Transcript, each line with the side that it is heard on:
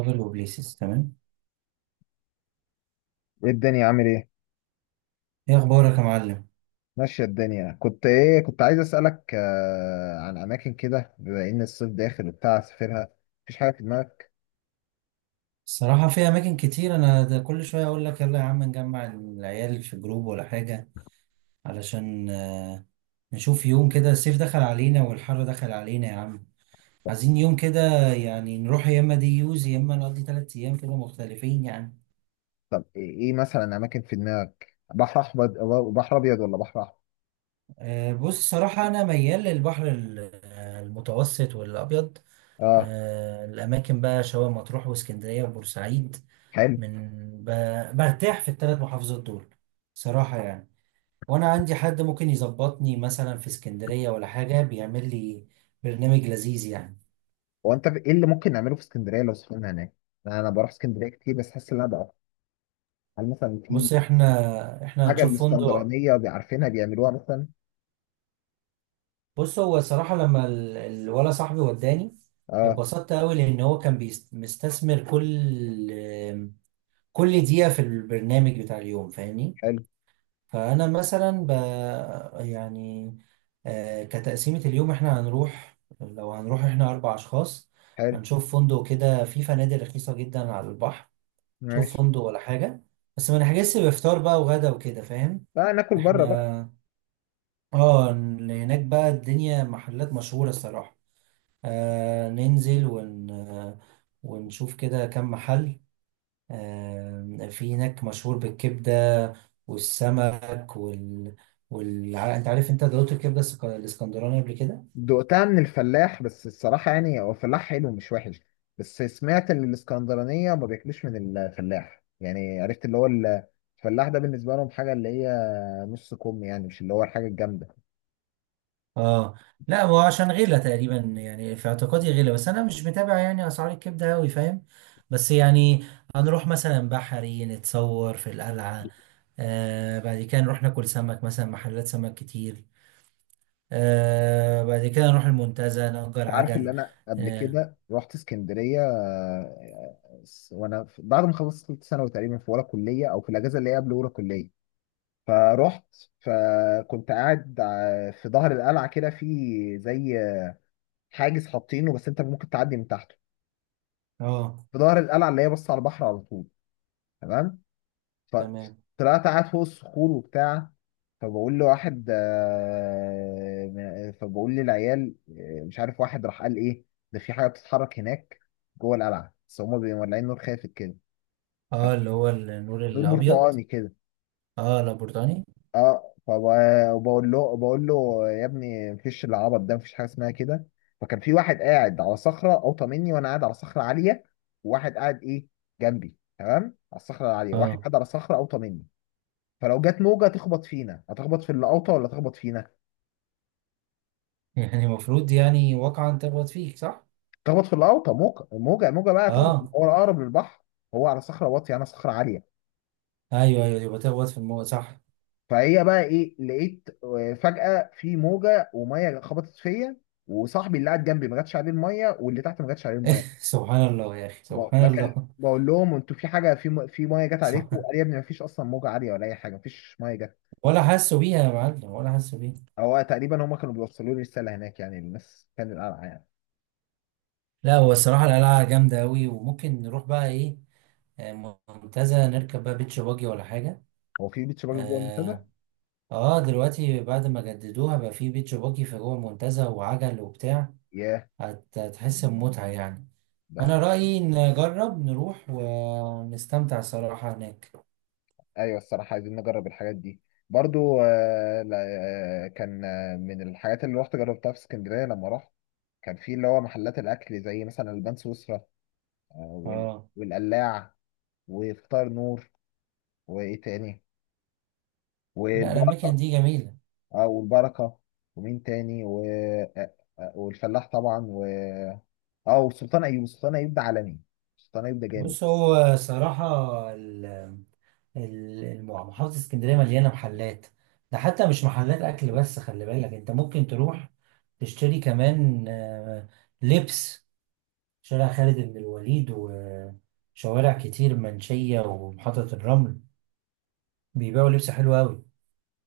right: ترافل وبليسز تمام.
left: ايه الدنيا عامل ايه؟
right: ايه اخبارك يا معلم؟
left: ماشية الدنيا. كنت عايز اسألك عن اماكن كده بما ان الصيف داخل وبتاع اسافرها. مفيش حاجة في دماغك؟
right: الصراحه في اماكن كتير، انا ده كل شويه اقول لك يلا يا عم نجمع العيال في جروب ولا حاجه، علشان نشوف يوم كده، الصيف دخل علينا والحر دخل علينا يا عم، عايزين يوم كده، يعني نروح يا اما دي يوز يا اما نقضي 3 ايام كده مختلفين يعني.
left: طب ايه. مثلا اماكن في دماغك، بحر احمر، بحر ابيض ولا بحر احمر؟
right: بص، الصراحه انا ميال للبحر المتوسط والابيض.
left: اه،
right: الأماكن بقى شبه مطروح واسكندرية وبورسعيد.
left: حلو.
right: من ب... برتاح في الـ3 محافظات دول صراحة يعني. وأنا عندي حد ممكن يظبطني مثلا في اسكندرية ولا حاجة، بيعمل لي برنامج لذيذ يعني.
left: هو انت ايه اللي ممكن نعمله في اسكندرية لو سافرنا هناك؟ أنا بروح اسكندرية كتير، بس حاسس ان انا بقى هل مثلا
right: بص
left: في
right: احنا
left: حاجة
right: هنشوف فندق.
left: الاسكندرانية بيعرفينها بيعملوها مثلا؟
right: بص، هو صراحة لما الولا صاحبي وداني
left: اه.
right: اتبسطت قوي، لأن هو كان مستثمر كل دقيقة في البرنامج بتاع اليوم، فاهمني.
left: حلو،
right: فأنا مثلا ب... يعني آه، كتقسيمة اليوم احنا هنروح، لو هنروح احنا 4 أشخاص،
left: حلو.
right: هنشوف فندق كده، في فنادق رخيصة جدا على البحر، نشوف
left: ماشي.
right: فندق ولا حاجة، بس ما نحجزش بفطار بقى وغدا وكده، فاهم؟
left: بقى ناكل بره بقى.
right: احنا اه، هناك بقى الدنيا محلات مشهورة الصراحة. ننزل ون... آه، ونشوف كده كم محل. في هناك مشهور بالكبدة والسمك انت عارف انت دوت الكبدة الاسكندراني قبل كده؟
left: دقتها من الفلاح بس الصراحة يعني هو فلاح حلو، مش وحش. بس سمعت ان الاسكندرانية ما بياكلوش من الفلاح، يعني عرفت اللي هو الفلاح ده بالنسبة لهم حاجة اللي هي نص كم، يعني مش اللي هو الحاجة الجامدة.
right: اه. لا هو عشان غلا تقريبا يعني، في اعتقادي غلا، بس انا مش متابع يعني اسعار الكبده قوي، فاهم. بس يعني هنروح مثلا بحري، نتصور في القلعه. بعد كده نروح ناكل سمك، مثلا محلات سمك كتير. بعد كده نروح المنتزه نأجر
left: انت عارف
right: عجل.
left: اللي انا قبل
right: اه.
left: كده رحت اسكندرية، بعد ما خلصت ثالثة ثانوي تقريبا، في اولى كلية او في الاجازة اللي هي قبل اولى كلية، فرحت. فكنت قاعد في ظهر القلعة كده، في زي حاجز حاطينه بس انت ممكن تعدي من تحته،
right: اه.
left: في ظهر القلعه اللي هي بص على البحر على طول، تمام؟
right: تمام.
left: فطلعت قاعد فوق الصخور وبتاع. فبقول للعيال، مش عارف، واحد راح قال ايه: ده في حاجه بتتحرك هناك جوه القلعه، بس هما بيبقوا مولعين نور خافت كده،
right: اللي هو النور
left: دور
right: الابيض.
left: برتقاني كده.
right: اه، لابورتاني.
left: اه. وبقول له يا ابني مفيش، العبط ده مفيش حاجه اسمها كده. فكان في واحد قاعد على صخره اوطى مني، وانا قاعد على صخره عاليه، وواحد قاعد جنبي، تمام، على الصخره العاليه، واحد
right: اه.
left: قاعد على صخره اوطى مني. فلو جت موجه تخبط فينا، هتخبط في اللي اوطى ولا تخبط فينا؟
right: يعني المفروض يعني واقعا تخبط فيك، صح؟
left: تخبط في اللي اوطى، موجه موجه موجه بقى تخبط،
right: اه.
left: هو اقرب للبحر، هو على صخره واطيه، انا صخره عاليه.
right: ايوه ايوه، يبقى تخبط في الموضوع صح.
left: فهي بقى ايه، لقيت فجاه في موجه وميه خبطت فيا، وصاحبي اللي قاعد جنبي ما جاتش عليه الميه، واللي تحت ما جاتش عليه الميه.
right: سبحان الله يا اخي،
left: ب-
right: سبحان
left: بكل
right: الله.
left: بقول لهم انتوا في حاجه، في ميه جت عليكم؟ قال
right: سبحان.
left: لي يا ابني ما فيش اصلا موجه عاليه ولا اي حاجه، ما فيش ميه جت.
right: ولا حاسه بيها يا معلم، ولا حاسه بيها.
left: هو تقريبا هم كانوا بيوصلوا لي رساله هناك، يعني الناس كانت قلقانه يعني.
right: لا هو الصراحه القلعه جامده قوي، وممكن نروح بقى ايه، منتزه، نركب بقى بيتش باجي ولا حاجه.
left: هو في بيتش باجي جوه المنتدى؟
right: اه. دلوقتي بعد ما جددوها بقى في بيتش باجي في جوه المنتزه، وعجل وبتاع.
left: ياه.
right: هتحس بمتعه يعني. انا
left: ده
right: رايي نجرب نروح ونستمتع صراحه هناك.
left: ايوه، الصراحه عايزين نجرب الحاجات دي. برضو لا، كان من الحاجات اللي رحت جربتها في اسكندريه لما رحت، كان في اللي هو محلات الاكل، زي مثلا البان سويسرا، آه وال-
right: اه.
left: والقلاع، وفطار نور، وايه تاني،
right: لا، الاماكن دي جميله.
left: او البركه، ومين تاني والفلاح طبعا، اه، وسلطان ايوب. سلطان ايوب ده عالمي، سلطان ايوب ده جامد.
right: بص، هو صراحه ال- محافظه اسكندريه مليانه محلات. ده حتى مش محلات اكل بس، خلي بالك انت ممكن تروح تشتري كمان لبس. شارع خالد بن الوليد وشوارع كتير، منشيه ومحطه الرمل، بيبيعوا لبس حلو قوي.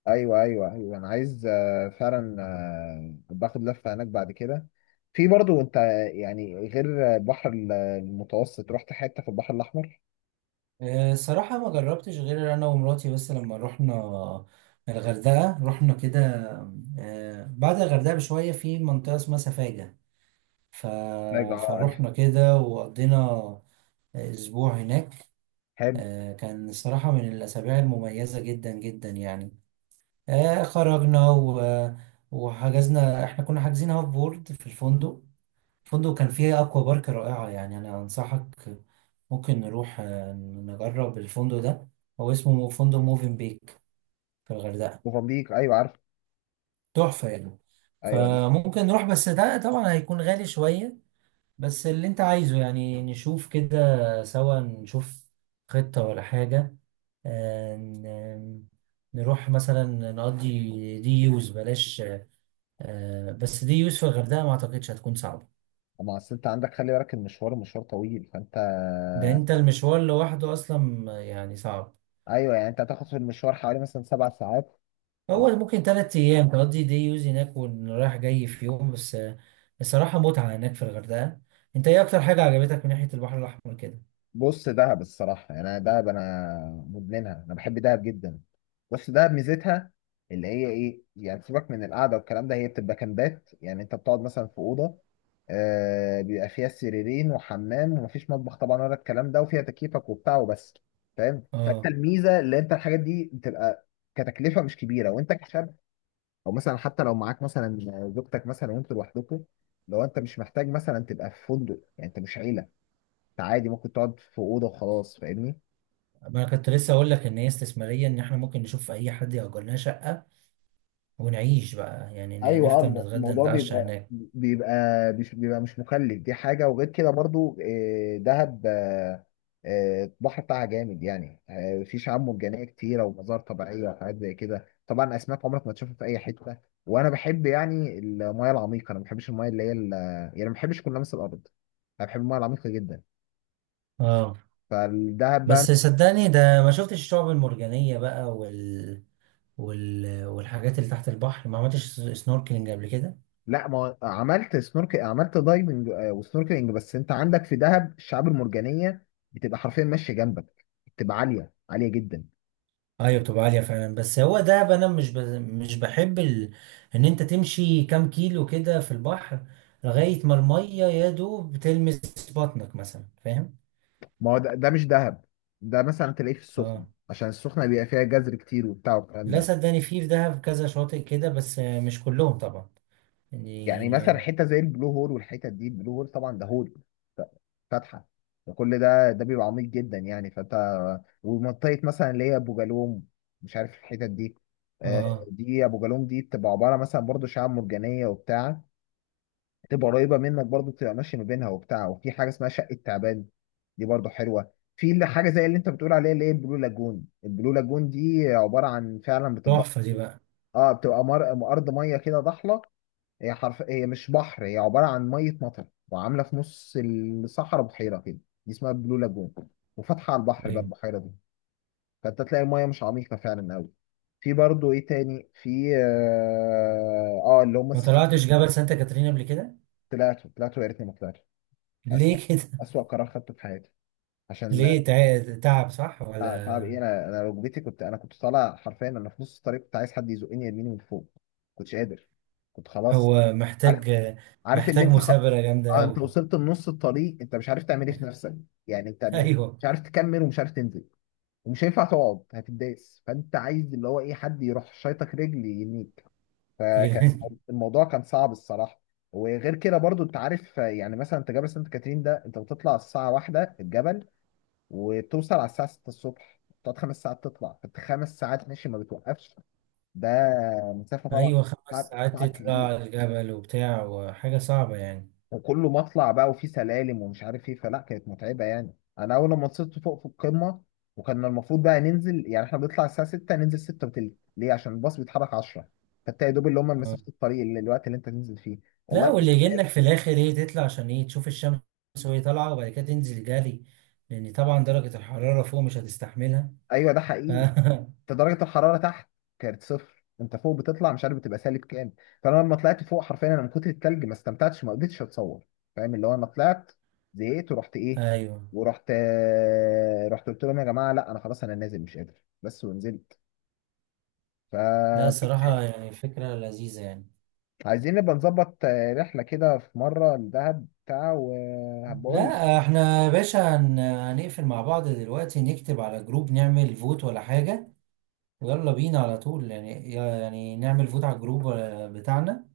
left: ايوه، ايوه، ايوه، انا عايز فعلا باخد لفه هناك بعد كده. في برضو انت، يعني غير البحر المتوسط، رحت حته في البحر الاحمر؟
right: صراحة ما جربتش، غير أنا ومراتي بس لما رحنا الغردقة، رحنا كده. بعد الغردقة بشوية في منطقة اسمها سفاجة، ف...
left: لا اه عارف.
right: فروحنا كده وقضينا أسبوع هناك.
left: حلو.
right: كان صراحة من الأسابيع المميزة جدا جدا يعني. خرجنا وحجزنا، احنا كنا حاجزين هاف بورد في الفندق، فندق كان فيه أكوا بارك رائعة يعني، أنا أنصحك ممكن نروح نجرب الفندق ده. هو اسمه فندق موفين بيك في الغردقة،
left: موزمبيق ايوه عارف.
right: تحفة يعني.
left: ايوه دي.
right: فممكن نروح، بس ده طبعا هيكون غالي شوية. بس اللي أنت عايزه يعني، نشوف كده سوا نشوف خطة ولا حاجة. آه، ن- نروح مثلا نقضي دي يوز بلاش. بس دي يوز في الغردقة ما أعتقدش هتكون صعبة.
left: اما اصل انت عندك، خلي بالك المشوار مشوار طويل، فانت
right: ده انت المشوار لوحده اصلا يعني صعب.
left: ايوه، يعني انت هتاخد في المشوار حوالي مثلا 7 ساعات.
right: هو ممكن 3 أيام تقضي دي يوز هناك، ورايح جاي في يوم بس. الصراحة متعة هناك في الغردقة. أنت إيه أكتر حاجة عجبتك من ناحية البحر الأحمر كده؟
left: بص دهب، الصراحة يعني أنا دهب أنا مدمنها، أنا بحب دهب جدا. بص دهب ميزتها اللي هي إيه، يعني سيبك من القعدة والكلام ده، هي بتبقى كامبات، يعني أنت بتقعد مثلا في أوضة، آه، بيبقى فيها سريرين وحمام ومفيش مطبخ طبعا ولا الكلام ده، وفيها تكييفك وبتاع وبس، فاهم؟ فأنت
right: آه.
left: الميزة اللي أنت الحاجات دي بتبقى كتكلفة مش كبيرة، وأنت كشاب، أو مثلا حتى لو معاك مثلا زوجتك مثلا وأنتوا لوحدكم، لو أنت مش محتاج مثلا تبقى في فندق، يعني أنت مش عيلة، عادي ممكن تقعد في اوضه وخلاص، فاهمني؟
right: ما أنا كنت لسه أقول لك إن هي استثمارية، إن إحنا ممكن نشوف أي حد يأجر لنا شقة، ونعيش بقى يعني،
left: ايوه، اه،
right: نفطر نتغدى
left: الموضوع
right: نتعشى
left: بيبقى
right: هناك.
left: بيبقى مش مكلف، دي حاجه. وغير كده برضو دهب، البحر بتاعها جامد، يعني في شعاب مرجانيه كتيره ومزار طبيعيه وحاجات زي كده، طبعا اسماك عمرك ما تشوفها في اي حته. وانا بحب يعني المايه العميقه، انا ما بحبش المايه اللي هي يعني ما بحبش كل لمس الارض، انا بحب المايه العميقه جدا،
right: آه.
left: فالدهب بقى.
right: بس صدقني، ده ما شفتش الشعب المرجانية بقى والحاجات اللي تحت البحر، ما عملتش سنوركلينج قبل كده.
left: لا، ما هو عملت سنورك، عملت دايفنج وسنوركلينج. بس انت عندك في دهب الشعاب المرجانيه بتبقى حرفيا ماشيه جنبك، بتبقى عاليه عاليه جدا.
right: ايوه، بتبقى عاليه فعلا، بس هو دهب انا مش بحب ان انت تمشي كام كيلو كده في البحر، لغايه ما الميه يا دوب بتلمس بطنك مثلا، فاهم.
left: ما هو ده, مش دهب، ده مثلا تلاقيه في السخنه،
right: اه،
left: عشان السخنه بيبقى فيها جزر كتير وبتاع والكلام
right: لا
left: ده.
right: صدقني، في في دهب كذا شاطئ كده، بس مش كلهم طبعا
left: يعني مثلا
right: يعني.
left: حته زي البلو هول والحتت دي، البلو هول طبعا ده هول فاتحه، فكل ده بيبقى عميق جدا يعني. فانت ومنطقه مثلا اللي هي ابو جالوم، مش عارف الحتت دي، آه،
right: اه،
left: دي ابو جالوم دي بتبقى عباره مثلا برضو شعاب مرجانيه وبتاع، تبقى قريبه منك برضو، تبقى ماشي ما بينها وبتاع. وفي حاجه اسمها شقه تعبان، دي برضو حلوه. في اللي حاجه زي اللي انت بتقول عليها اللي هي البلو لاجون، البلو لاجون دي عباره عن، فعلا بتبقى،
right: تحفه دي بقى.
left: اه، بتبقى ارض ميه كده ضحله، هي حرف، هي مش بحر، هي عباره عن ميه مطر وعامله في نص الصحراء بحيره كده، دي اسمها البلو لاجون، وفاتحه على البحر بقى
right: ايوه،
left: البحيره دي، فانت تلاقي الميه مش عميقه فعلا قوي. في برضو ايه تاني، في اللي هم
right: ما
left: الثري.
right: طلعتش جبل سانتا كاترين قبل كده؟
left: طلعتوا، طلعتوا يا ريتني ما طلعت، أسوأ،
right: ليه كده؟
left: أسوأ قرار خدته في حياتي. عشان
right: ليه تعب، صح
left: تعب
right: ولا؟
left: إيه، أنا ركبتي، كنت طالع حرفيا، أنا في نص الطريق كنت عايز حد يزقني يرميني من فوق، كنتش قادر، كنت خلاص.
right: هو
left: عارف،
right: محتاج،
left: عارف اللي
right: محتاج
left: أنت خ...
right: مثابره جامده
left: آه أنت
right: قوي.
left: وصلت لنص الطريق، أنت مش عارف تعمل إيه في نفسك، يعني
right: ايوه.
left: مش عارف تكمل ومش عارف تنزل، ومش هينفع تقعد هتداس، فأنت عايز اللي هو إيه، حد يروح شايطك رجل ينيك. فكان الموضوع كان صعب الصراحة. وغير كده برضو انت عارف، يعني مثلا انت جبل سانت كاترين ده، انت بتطلع الساعة واحدة الجبل وتوصل على الساعة 6 الصبح، تقعد 5 ساعات تطلع، فانت 5 ساعات ماشي ما بتوقفش، ده مسافة طبعا.
right: ايوه، خمس
left: تعب،
right: ساعات
left: تعب كبير،
right: تطلع الجبل وبتاع، وحاجه صعبه يعني.
left: وكله مطلع بقى وفي سلالم ومش عارف ايه، فلا كانت متعبة يعني. انا اول لما وصلت فوق في القمة، وكان المفروض بقى ننزل، يعني احنا بنطلع الساعة 6، ننزل 6 وتلت، ليه؟ عشان الباص بيتحرك 10، فانت يا دوب اللي هم
right: آه.
left: مسافة الطريق اللي الوقت اللي انت تنزل فيه.
right: لا،
left: والله.
right: واللي يجنك في الاخر ايه، تطلع عشان ايه، تشوف الشمس وهي طالعه، وبعد كده تنزل جري، لان طبعا درجه الحراره فوق مش هتستحملها.
left: ايوه ده
right: ف...
left: حقيقي. انت درجه الحراره تحت كانت صفر، انت فوق بتطلع، مش عارف بتبقى سالب كام. فانا لما طلعت فوق حرفيا انا من كتر التلج ما استمتعتش، ما قدرتش اتصور، فاهم؟ اللي هو انا طلعت، زهقت، ورحت ايه،
right: ايوه.
left: ورحت آه، رحت قلت لهم يا جماعه لا انا خلاص انا نازل، مش قادر، بس، ونزلت.
right: لا
left: ف
right: صراحه يعني فكره لذيذه يعني.
left: عايزين نبقى نظبط رحله كده في مره لدهب بتاع وهبقول لك.
right: لا احنا يا باشا هنقفل مع بعض دلوقتي، نكتب على جروب نعمل فوت ولا حاجه، ويلا بينا على طول يعني نعمل فوت على الجروب بتاعنا.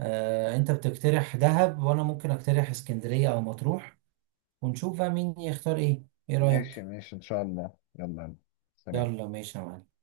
right: انت بتقترح دهب، وانا ممكن اقترح اسكندرية او مطروح، ونشوف بقى مين يختار ايه. ايه
left: ماشي،
right: رأيك؟
left: ماشي، ان شاء الله، يلا، يلا. سلام.
right: يلا ماشي يا معلم.